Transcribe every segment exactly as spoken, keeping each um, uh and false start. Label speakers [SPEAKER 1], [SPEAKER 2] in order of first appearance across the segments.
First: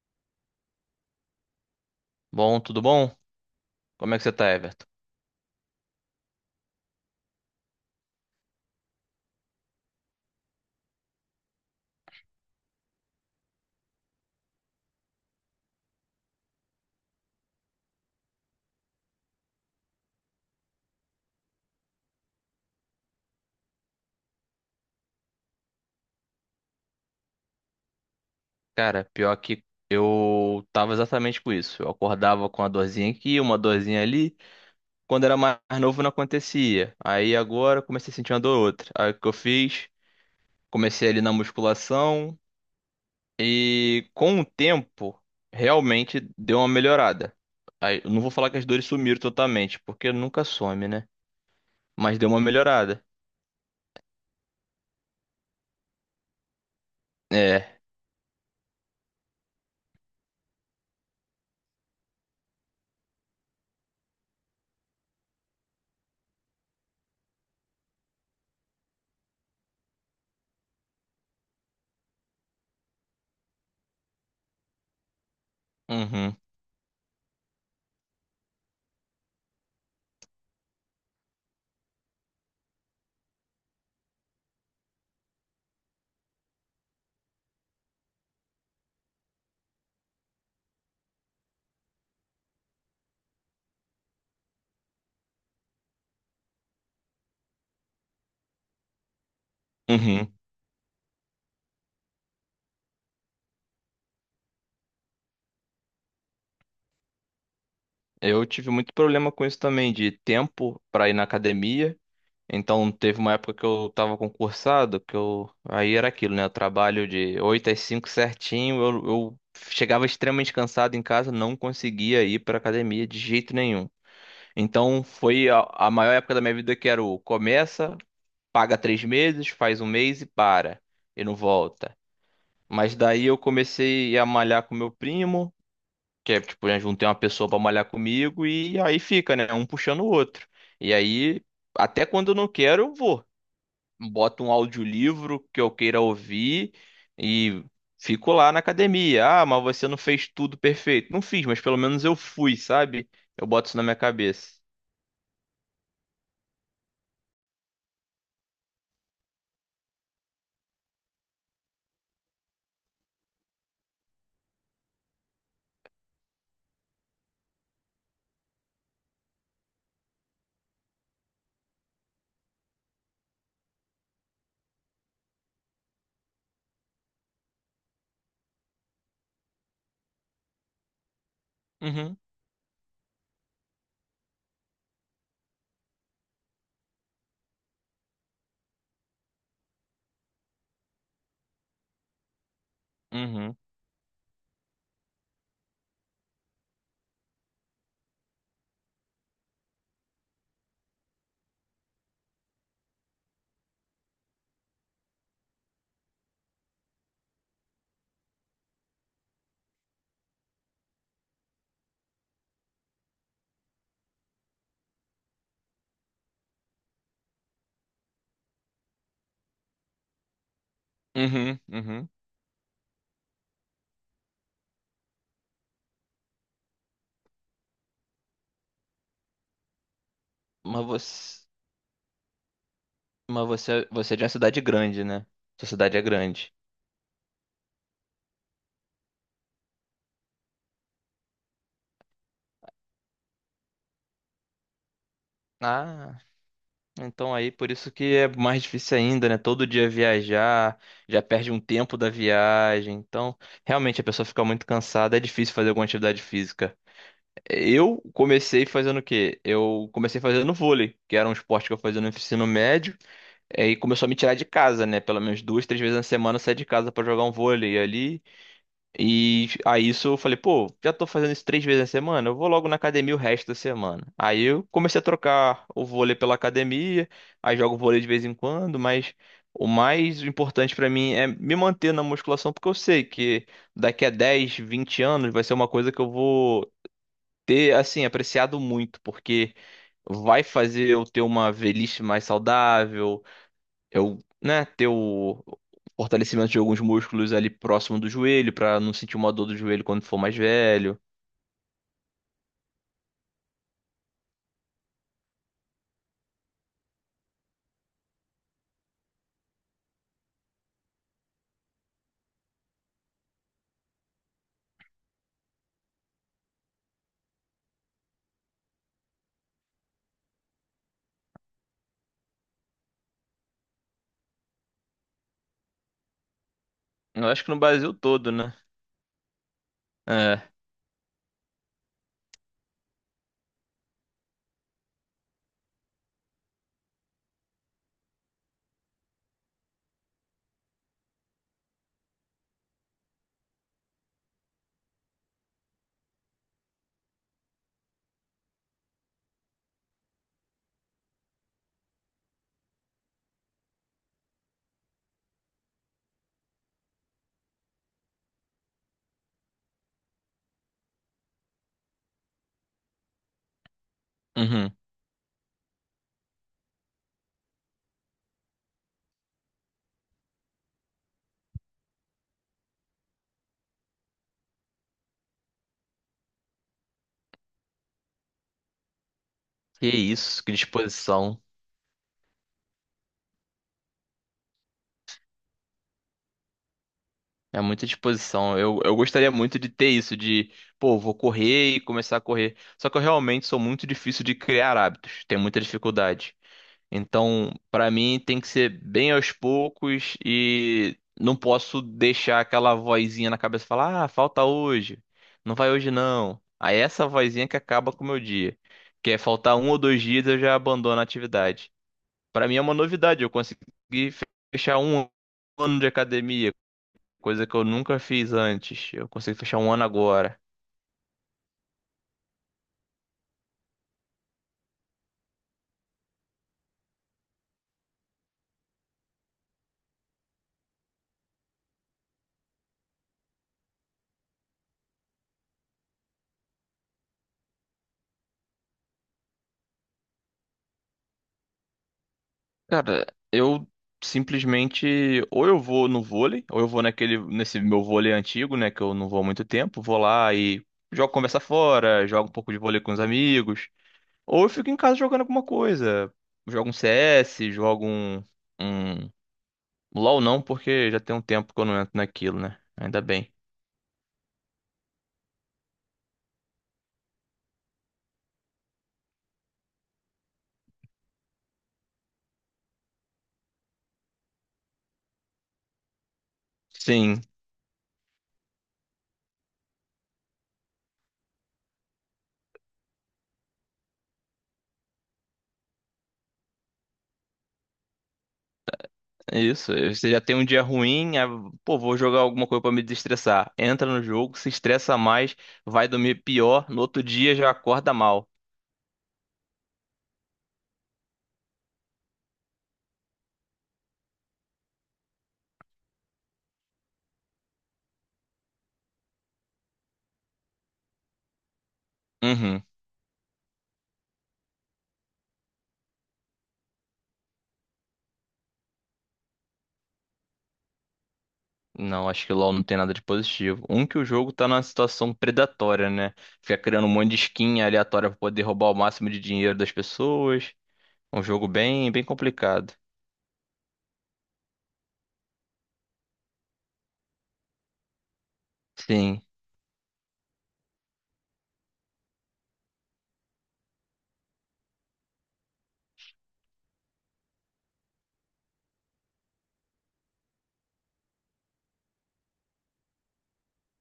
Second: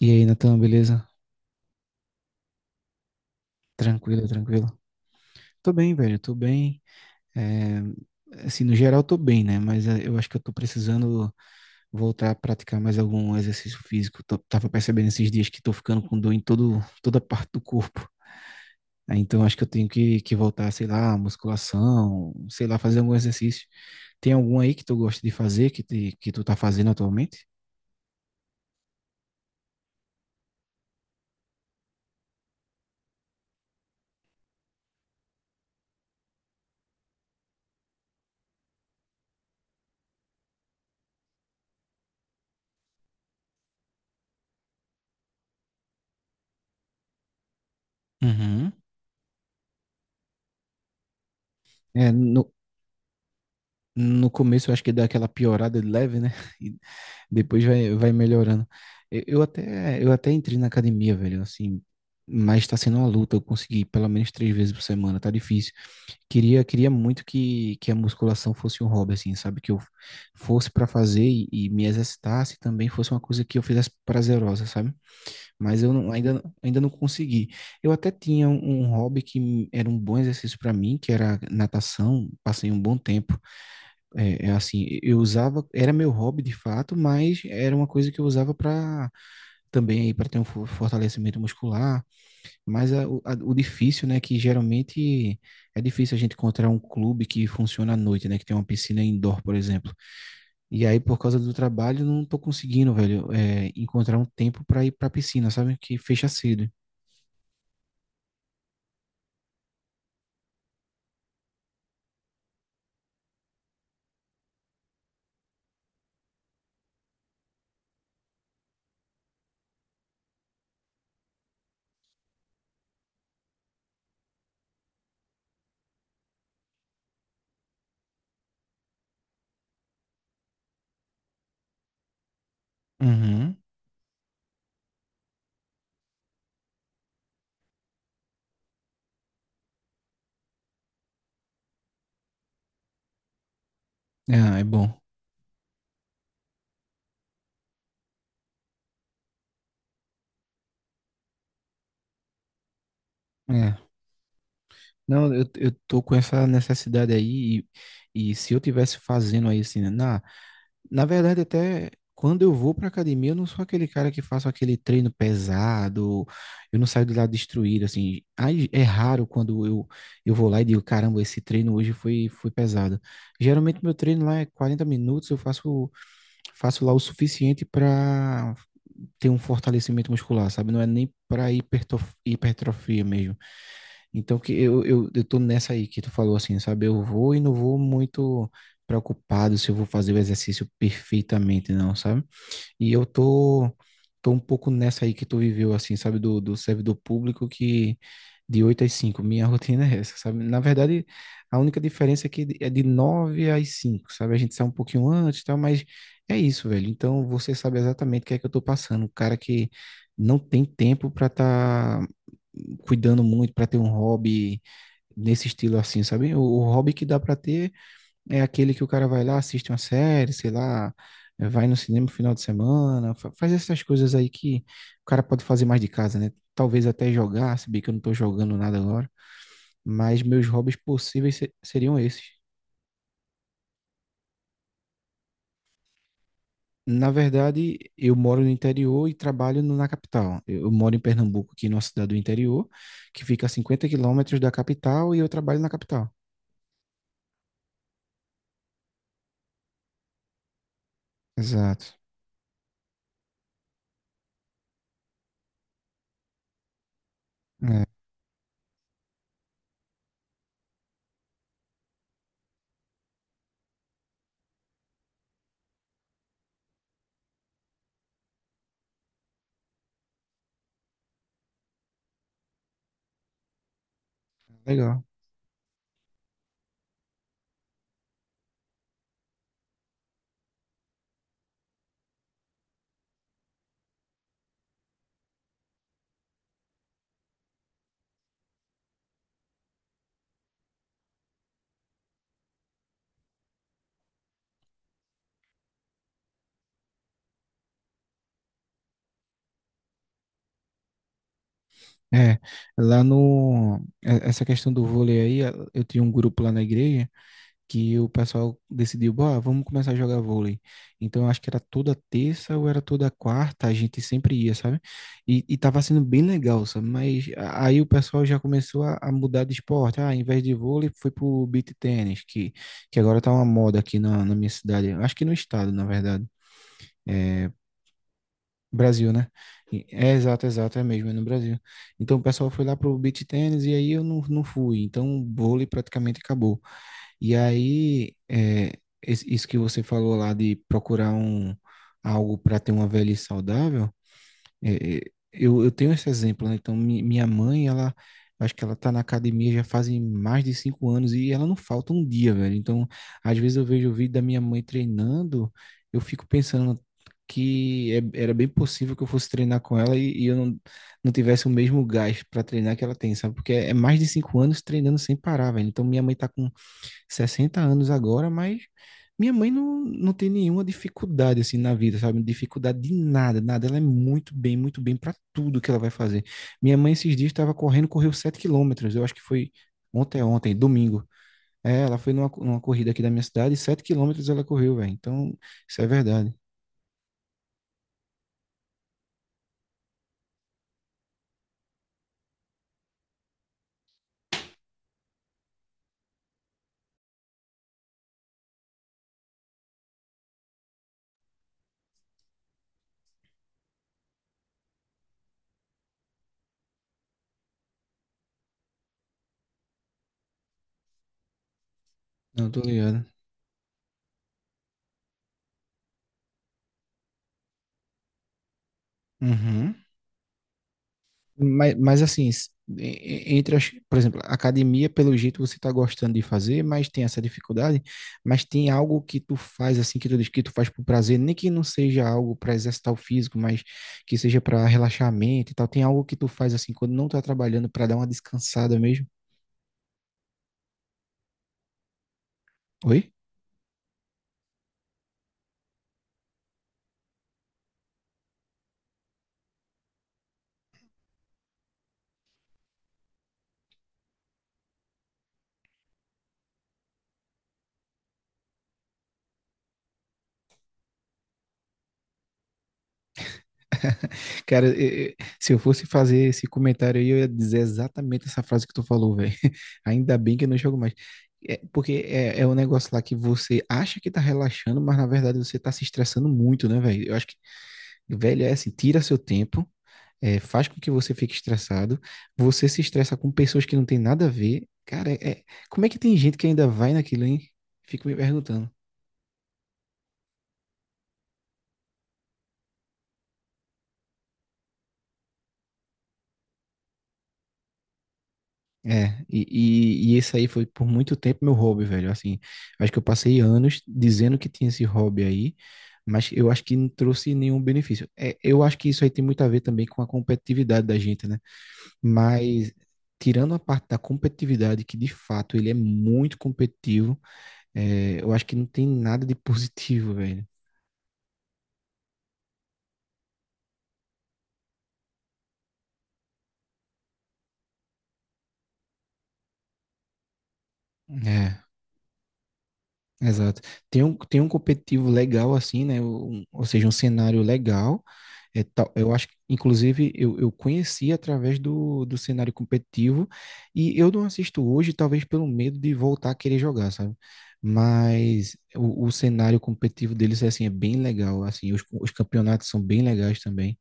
[SPEAKER 1] E aí, Natan, beleza?
[SPEAKER 2] Bom, tudo bom? Como é que
[SPEAKER 1] Tranquilo,
[SPEAKER 2] você tá,
[SPEAKER 1] tranquilo.
[SPEAKER 2] Everton?
[SPEAKER 1] Tô bem, velho, tô bem. É, assim, no geral, tô bem, né? Mas é, eu acho que eu tô precisando voltar a praticar mais algum exercício físico. Tô- tava percebendo esses dias que tô ficando com dor em todo, toda parte do corpo. Aí, então, acho que eu tenho que, que voltar, sei lá, musculação, sei lá, fazer algum exercício. Tem algum aí que tu gosta de fazer, que, te- que tu tá fazendo atualmente?
[SPEAKER 2] Cara, pior que eu tava exatamente com isso. Eu acordava com uma dorzinha aqui, uma dorzinha ali. Quando era mais novo não acontecia. Aí agora eu comecei a sentir uma dor ou outra. Aí o que eu fiz? Comecei ali na musculação e com o tempo realmente deu uma melhorada. Aí, eu não vou falar que as
[SPEAKER 1] Uhum.
[SPEAKER 2] dores sumiram totalmente, porque nunca some, né?
[SPEAKER 1] É,
[SPEAKER 2] Mas deu uma
[SPEAKER 1] no,
[SPEAKER 2] melhorada.
[SPEAKER 1] no começo eu acho que dá aquela piorada de leve, né? E depois
[SPEAKER 2] É.
[SPEAKER 1] vai, vai melhorando. Eu, eu até, eu até entrei na academia, velho, assim, mas tá sendo uma luta. Eu consegui pelo menos três vezes por semana, tá difícil. Queria, queria muito que, que a musculação fosse um hobby, assim, sabe? Que eu fosse pra fazer e, e me exercitasse e também fosse uma coisa que eu fizesse prazerosa, sabe? Mas eu não-
[SPEAKER 2] Uhum.
[SPEAKER 1] ainda, ainda não consegui. Eu até tinha um, um hobby que era um bom exercício para mim, que era natação. Passei um bom tempo. É, é assim, eu usava, era meu hobby de fato, mas era uma coisa que eu usava para também aí para ter um fo- fortalecimento muscular. Mas a- o a- o difícil, né, que geralmente é difícil a gente encontrar um clube que funciona à noite, né, que tem uma piscina indoor, por exemplo.
[SPEAKER 2] Uhum.
[SPEAKER 1] E aí, por causa do trabalho, não tô conseguindo, velho, é, encontrar um tempo para ir para piscina, sabe? Que fecha cedo.
[SPEAKER 2] Eu tive muito problema com isso também, de tempo pra ir na academia. Então, teve uma época que eu tava concursado, que eu. Aí era aquilo, né? Eu trabalho de oito às cinco certinho. Eu, eu chegava extremamente cansado em casa, não conseguia ir pra academia de jeito nenhum. Então, foi a, a maior época da minha vida que era o começa, paga três meses, faz um mês e para, e não volta. Mas daí eu
[SPEAKER 1] Uhum.
[SPEAKER 2] comecei a malhar com meu primo. Que é, tipo, eu juntei uma pessoa pra malhar comigo e aí fica, né? Um puxando o outro. E aí, até quando eu não quero, eu vou. Boto um
[SPEAKER 1] Ah, é bom.
[SPEAKER 2] audiolivro que eu queira ouvir e fico lá na academia. Ah, mas você não fez tudo perfeito. Não fiz, mas pelo menos eu fui, sabe? Eu boto
[SPEAKER 1] É.
[SPEAKER 2] isso na minha cabeça.
[SPEAKER 1] Não, eu, eu tô com essa necessidade aí e, e se eu tivesse fazendo aí assim, né, na, na verdade até quando eu vou pra academia, eu não sou aquele cara que faço aquele treino pesado, eu não saio de lá destruído, assim. Aí é raro quando eu, eu vou lá e digo, caramba, esse treino hoje foi, foi pesado. Geralmente meu treino lá é quarenta minutos, eu faço, faço lá o suficiente pra ter um fortalecimento muscular, sabe? Não é nem pra hipertrof-
[SPEAKER 2] Uhum,
[SPEAKER 1] hipertrofia mesmo. Então que eu, eu, eu tô nessa aí que tu falou assim, sabe? Eu vou e não vou muito preocupado se eu vou fazer o exercício perfeitamente, não, sabe? E eu
[SPEAKER 2] uhum,
[SPEAKER 1] tô, tô um pouco nessa aí que tu viveu, assim, sabe? Do, do servidor público que de oito às cinco minha rotina é essa, sabe? Na verdade, a única diferença é que é de nove às cinco, sabe? A gente sai um pouquinho antes e tal, mas é isso, velho. Então você sabe exatamente o que é que eu tô passando. O cara que não tem tempo para estar cuidando muito para ter um hobby nesse estilo assim, sabe? O, o hobby que dá para ter é aquele que o cara vai lá, assiste uma série, sei lá, eh,
[SPEAKER 2] uhum,
[SPEAKER 1] vai no cinema
[SPEAKER 2] uhum.
[SPEAKER 1] no final de semana, fa- faz essas coisas aí que o cara pode fazer mais de casa, né? Talvez até jogar, se bem que eu não tô jogando nada agora, mas meus hobbies
[SPEAKER 2] Mas
[SPEAKER 1] possíveis
[SPEAKER 2] você,
[SPEAKER 1] se- seriam esses.
[SPEAKER 2] mas você, você é de uma cidade grande, né? Sua cidade é grande.
[SPEAKER 1] Na verdade, eu moro no interior e trabalho no- na capital. Eu eu moro em Pernambuco, aqui numa cidade do interior, que fica a cinquenta quilômetros da capital, e eu trabalho na capital.
[SPEAKER 2] Ah. Então aí, por isso que é mais difícil ainda, né? Todo dia viajar, já perde um
[SPEAKER 1] Exato.
[SPEAKER 2] tempo da viagem. Então, realmente a pessoa fica muito cansada, é difícil fazer alguma atividade física. Eu comecei fazendo o quê? Eu comecei fazendo vôlei, que era um esporte que eu fazia no ensino médio. É, e aí começou a me tirar de casa, né? Pelo menos duas, três vezes na semana eu saía de casa pra jogar um vôlei ali. E aí isso eu falei, pô, já tô fazendo isso três vezes na semana, eu vou logo na academia o resto da semana. Aí eu comecei
[SPEAKER 1] Legal.
[SPEAKER 2] a trocar o vôlei pela academia, aí jogo vôlei de vez em quando, mas o mais importante pra mim é me manter na musculação, porque eu sei que daqui a dez vinte anos vai ser uma coisa que eu vou ter, assim, apreciado muito, porque vai fazer eu ter uma velhice mais saudável, eu, né, ter o fortalecimento de alguns músculos ali próximo do joelho, pra não sentir uma dor do joelho quando for mais velho.
[SPEAKER 1] É, lá no. é- Essa questão do vôlei aí, eh, eu tinha um grupo lá na igreja que o pessoal decidiu, "Bora, vamos começar a jogar vôlei." Então, eu acho que era toda terça ou era toda quarta, a gente sempre ia, sabe? E, e tava sendo bem legal, sabe? Mas a- aí o pessoal já começou a, a mudar de esporte. Ah, ao invés de vôlei, foi pro beach tennis, que, que agora tá uma moda aqui na, na minha cidade. Acho que no estado, na verdade.
[SPEAKER 2] Eu acho
[SPEAKER 1] É,
[SPEAKER 2] que no Brasil todo, né?
[SPEAKER 1] Brasil, né? E- É exato,
[SPEAKER 2] É.
[SPEAKER 1] exato, é mesmo, é no Brasil. Então o pessoal foi lá pro beach tennis e aí eu não, não fui. Então o vôlei praticamente acabou. E aí, é, es- isso que você falou lá de procurar um, algo para ter uma velhice saudável, é, é, eu, eu tenho esse exemplo, né? Então, mi- minha mãe, ela, acho que ela tá na academia já fazem mais de cinco anos e ela não falta um dia, velho. Então, às vezes eu vejo o vídeo da minha mãe treinando, eu fico pensando que é- era bem possível que eu fosse treinar com ela e, e eu não, não tivesse o mesmo gás para treinar que ela tem, sabe? Porque é é mais de cinco anos
[SPEAKER 2] Uhum.
[SPEAKER 1] treinando sem parar, velho. Então, minha mãe tá com sessenta anos agora, mas minha mãe não, não tem nenhuma dificuldade assim na vida, sabe? Dificuldade de nada, nada. Ela é muito bem, muito bem para tudo que ela vai fazer. Minha mãe esses dias estava correndo, correu sete quilômetros. Eu acho que foi
[SPEAKER 2] Que
[SPEAKER 1] ontem,
[SPEAKER 2] isso, que
[SPEAKER 1] ontem, domingo.
[SPEAKER 2] disposição.
[SPEAKER 1] É, ela foi numa, numa corrida aqui da minha cidade, e sete quilômetros ela correu, velho. Então, isso é verdade.
[SPEAKER 2] É muita disposição. Eu, eu gostaria muito de ter isso, de, pô, vou correr e começar a correr. Só que eu realmente sou muito difícil de criar hábitos. Tenho muita dificuldade. Então, pra mim tem que ser bem aos poucos e não posso deixar aquela vozinha na cabeça falar: "Ah, falta hoje. Não vai hoje não". Aí é essa vozinha que acaba com o meu dia. Que é faltar um ou dois dias eu já abandono a atividade. Pra
[SPEAKER 1] Não,
[SPEAKER 2] mim
[SPEAKER 1] tô
[SPEAKER 2] é uma
[SPEAKER 1] ligado.
[SPEAKER 2] novidade, eu consegui fechar um ano de academia, coisa que eu nunca fiz antes. Eu consegui fechar um
[SPEAKER 1] Uhum.
[SPEAKER 2] ano agora.
[SPEAKER 1] Mas, mas assim, s- e- e- entre as, por exemplo, a academia, pelo jeito você está gostando de fazer, mas tem essa dificuldade, mas tem algo que tu faz assim, que tu diz que tu faz por prazer, nem que não seja algo para exercitar o físico, mas que seja para relaxar a mente e tal. Tem algo que tu faz assim, quando não tá trabalhando, para dar uma descansada mesmo?
[SPEAKER 2] Cara,
[SPEAKER 1] Oi?
[SPEAKER 2] eu simplesmente ou eu vou no vôlei, ou eu vou naquele nesse meu vôlei antigo, né, que eu não vou há muito tempo, vou lá e jogo conversa fora, jogo um pouco de vôlei com os amigos, ou eu fico em casa jogando alguma coisa, jogo um C S, jogo um, um LoL não, porque já tem um tempo que eu não entro naquilo, né? Ainda bem.
[SPEAKER 1] Cara, eh, eh, se eu fosse fazer esse comentário aí, eu ia dizer exatamente essa frase que tu falou, velho. Ainda bem que eu não jogo mais. É, porque é, é um negócio lá que você acha que tá relaxando, mas na verdade você tá se estressando muito, né, velho? Eu
[SPEAKER 2] Sim,
[SPEAKER 1] acho que, velho, é assim, tira seu tempo, eh, faz com que você fique estressado, você se estressa com pessoas que não tem nada a ver. Cara, é, é- como é que tem gente que ainda vai naquilo, hein? Fico me perguntando.
[SPEAKER 2] é isso. Você já tem um dia ruim, aí, pô, vou jogar alguma coisa pra me desestressar. Entra no jogo, se estressa mais, vai dormir pior, no outro dia já acorda mal.
[SPEAKER 1] É, e, e, e esse aí foi por muito tempo meu hobby, velho. Assim, acho que eu passei anos dizendo que tinha esse hobby aí, mas eu acho que não trouxe nenhum benefício. É, eu acho que isso aí tem muito a ver também com a competitividade da gente, né?
[SPEAKER 2] Uhum.
[SPEAKER 1] Mas, tirando a parte da competitividade, que de fato ele é muito competitivo, é, eu acho que não tem nada de positivo, velho.
[SPEAKER 2] Não, acho que o LoL não tem nada de positivo. Um que o jogo tá numa situação predatória, né? Fica criando um monte de skin aleatória pra poder roubar o máximo de dinheiro das pessoas. Um jogo
[SPEAKER 1] É,
[SPEAKER 2] bem, bem complicado.
[SPEAKER 1] exato. Tem um, tem um competitivo legal assim, né? Um- ou seja, um cenário legal. É tal- eu
[SPEAKER 2] Sim.
[SPEAKER 1] acho que, inclusive, eu, eu conheci através do, do cenário competitivo e eu não assisto hoje, talvez pelo medo de voltar a querer jogar, sabe? Mas o, o cenário competitivo deles, é assim, é bem legal, assim, os, os campeonatos são bem legais também.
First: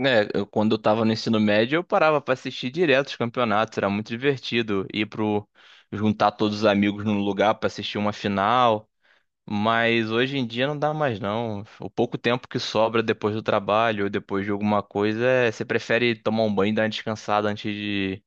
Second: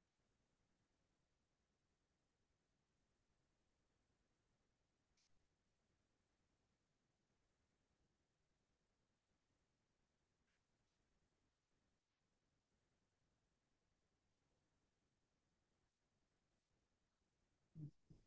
[SPEAKER 2] É, eu- quando eu tava no ensino médio, eu parava pra assistir direto os campeonatos, era muito divertido ir pro juntar todos os amigos num lugar pra assistir uma final. Mas hoje em dia não dá mais não. O pouco tempo que sobra depois do trabalho ou depois de alguma coisa, é- você prefere tomar um banho e dar uma descansada antes de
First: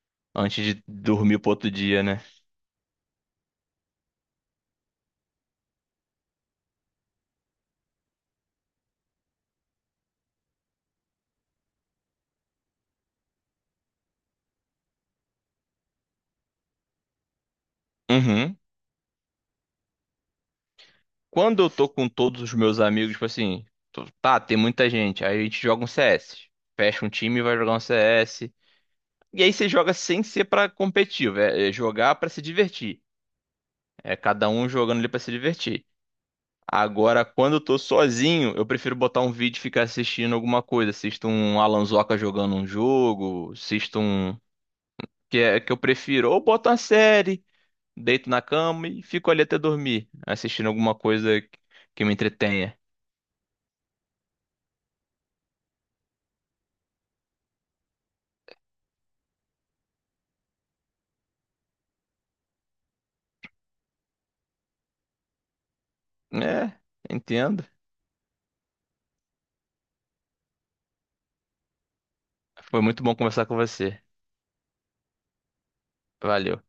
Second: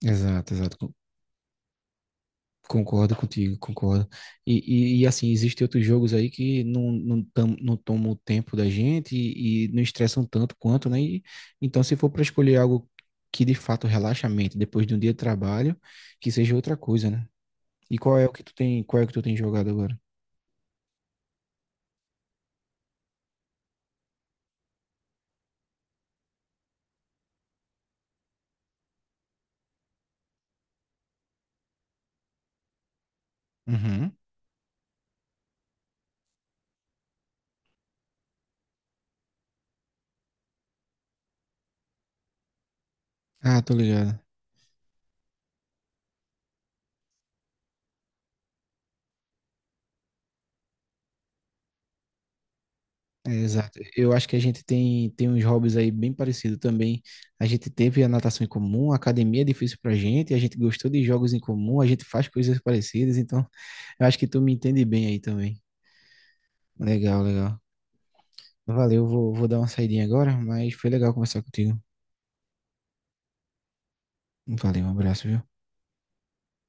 [SPEAKER 1] Exato,
[SPEAKER 2] antes de
[SPEAKER 1] exato.
[SPEAKER 2] dormir pro outro dia, né?
[SPEAKER 1] Concordo contigo, concordo. E, e, e, assim, existem outros jogos aí que não, não, tam- não tomam o tempo da gente e, e não estressam tanto quanto, né? E então, se for para escolher algo que de fato relaxa a mente depois de um dia de trabalho, que seja outra coisa, né? E qual é o que tu
[SPEAKER 2] Uhum.
[SPEAKER 1] tem, qual é o que tu tem jogado agora?
[SPEAKER 2] Quando eu tô com todos os meus amigos, tipo assim, tô- tá, tem muita gente, aí a gente joga um C S. Fecha um time e vai jogar um C S. E aí você joga sem ser pra competitivo, é é jogar pra se divertir.
[SPEAKER 1] Uhum.
[SPEAKER 2] É cada um jogando ali pra se divertir. Agora, quando eu tô sozinho, eu prefiro botar um vídeo e ficar assistindo alguma coisa. Assisto um Alan Zoca jogando um jogo,
[SPEAKER 1] Ah, tô
[SPEAKER 2] assisto
[SPEAKER 1] ligado.
[SPEAKER 2] um. Que é que eu prefiro. Ou boto uma série, deito na cama e fico ali até dormir, assistindo alguma coisa que que me entretenha.
[SPEAKER 1] É, exato. Eu acho que a gente tem, tem uns hobbies aí bem parecidos também. A gente teve a natação em comum, a academia é difícil pra gente, a gente gostou de jogos em comum, a gente faz coisas parecidas, então eu acho que tu me entende bem aí também.
[SPEAKER 2] É,
[SPEAKER 1] Legal, legal.
[SPEAKER 2] entendo.
[SPEAKER 1] Valeu, vou, vou dar uma saidinha agora, mas foi legal conversar contigo.
[SPEAKER 2] Foi muito bom conversar com você.
[SPEAKER 1] Valeu, um abraço, viu?
[SPEAKER 2] Valeu.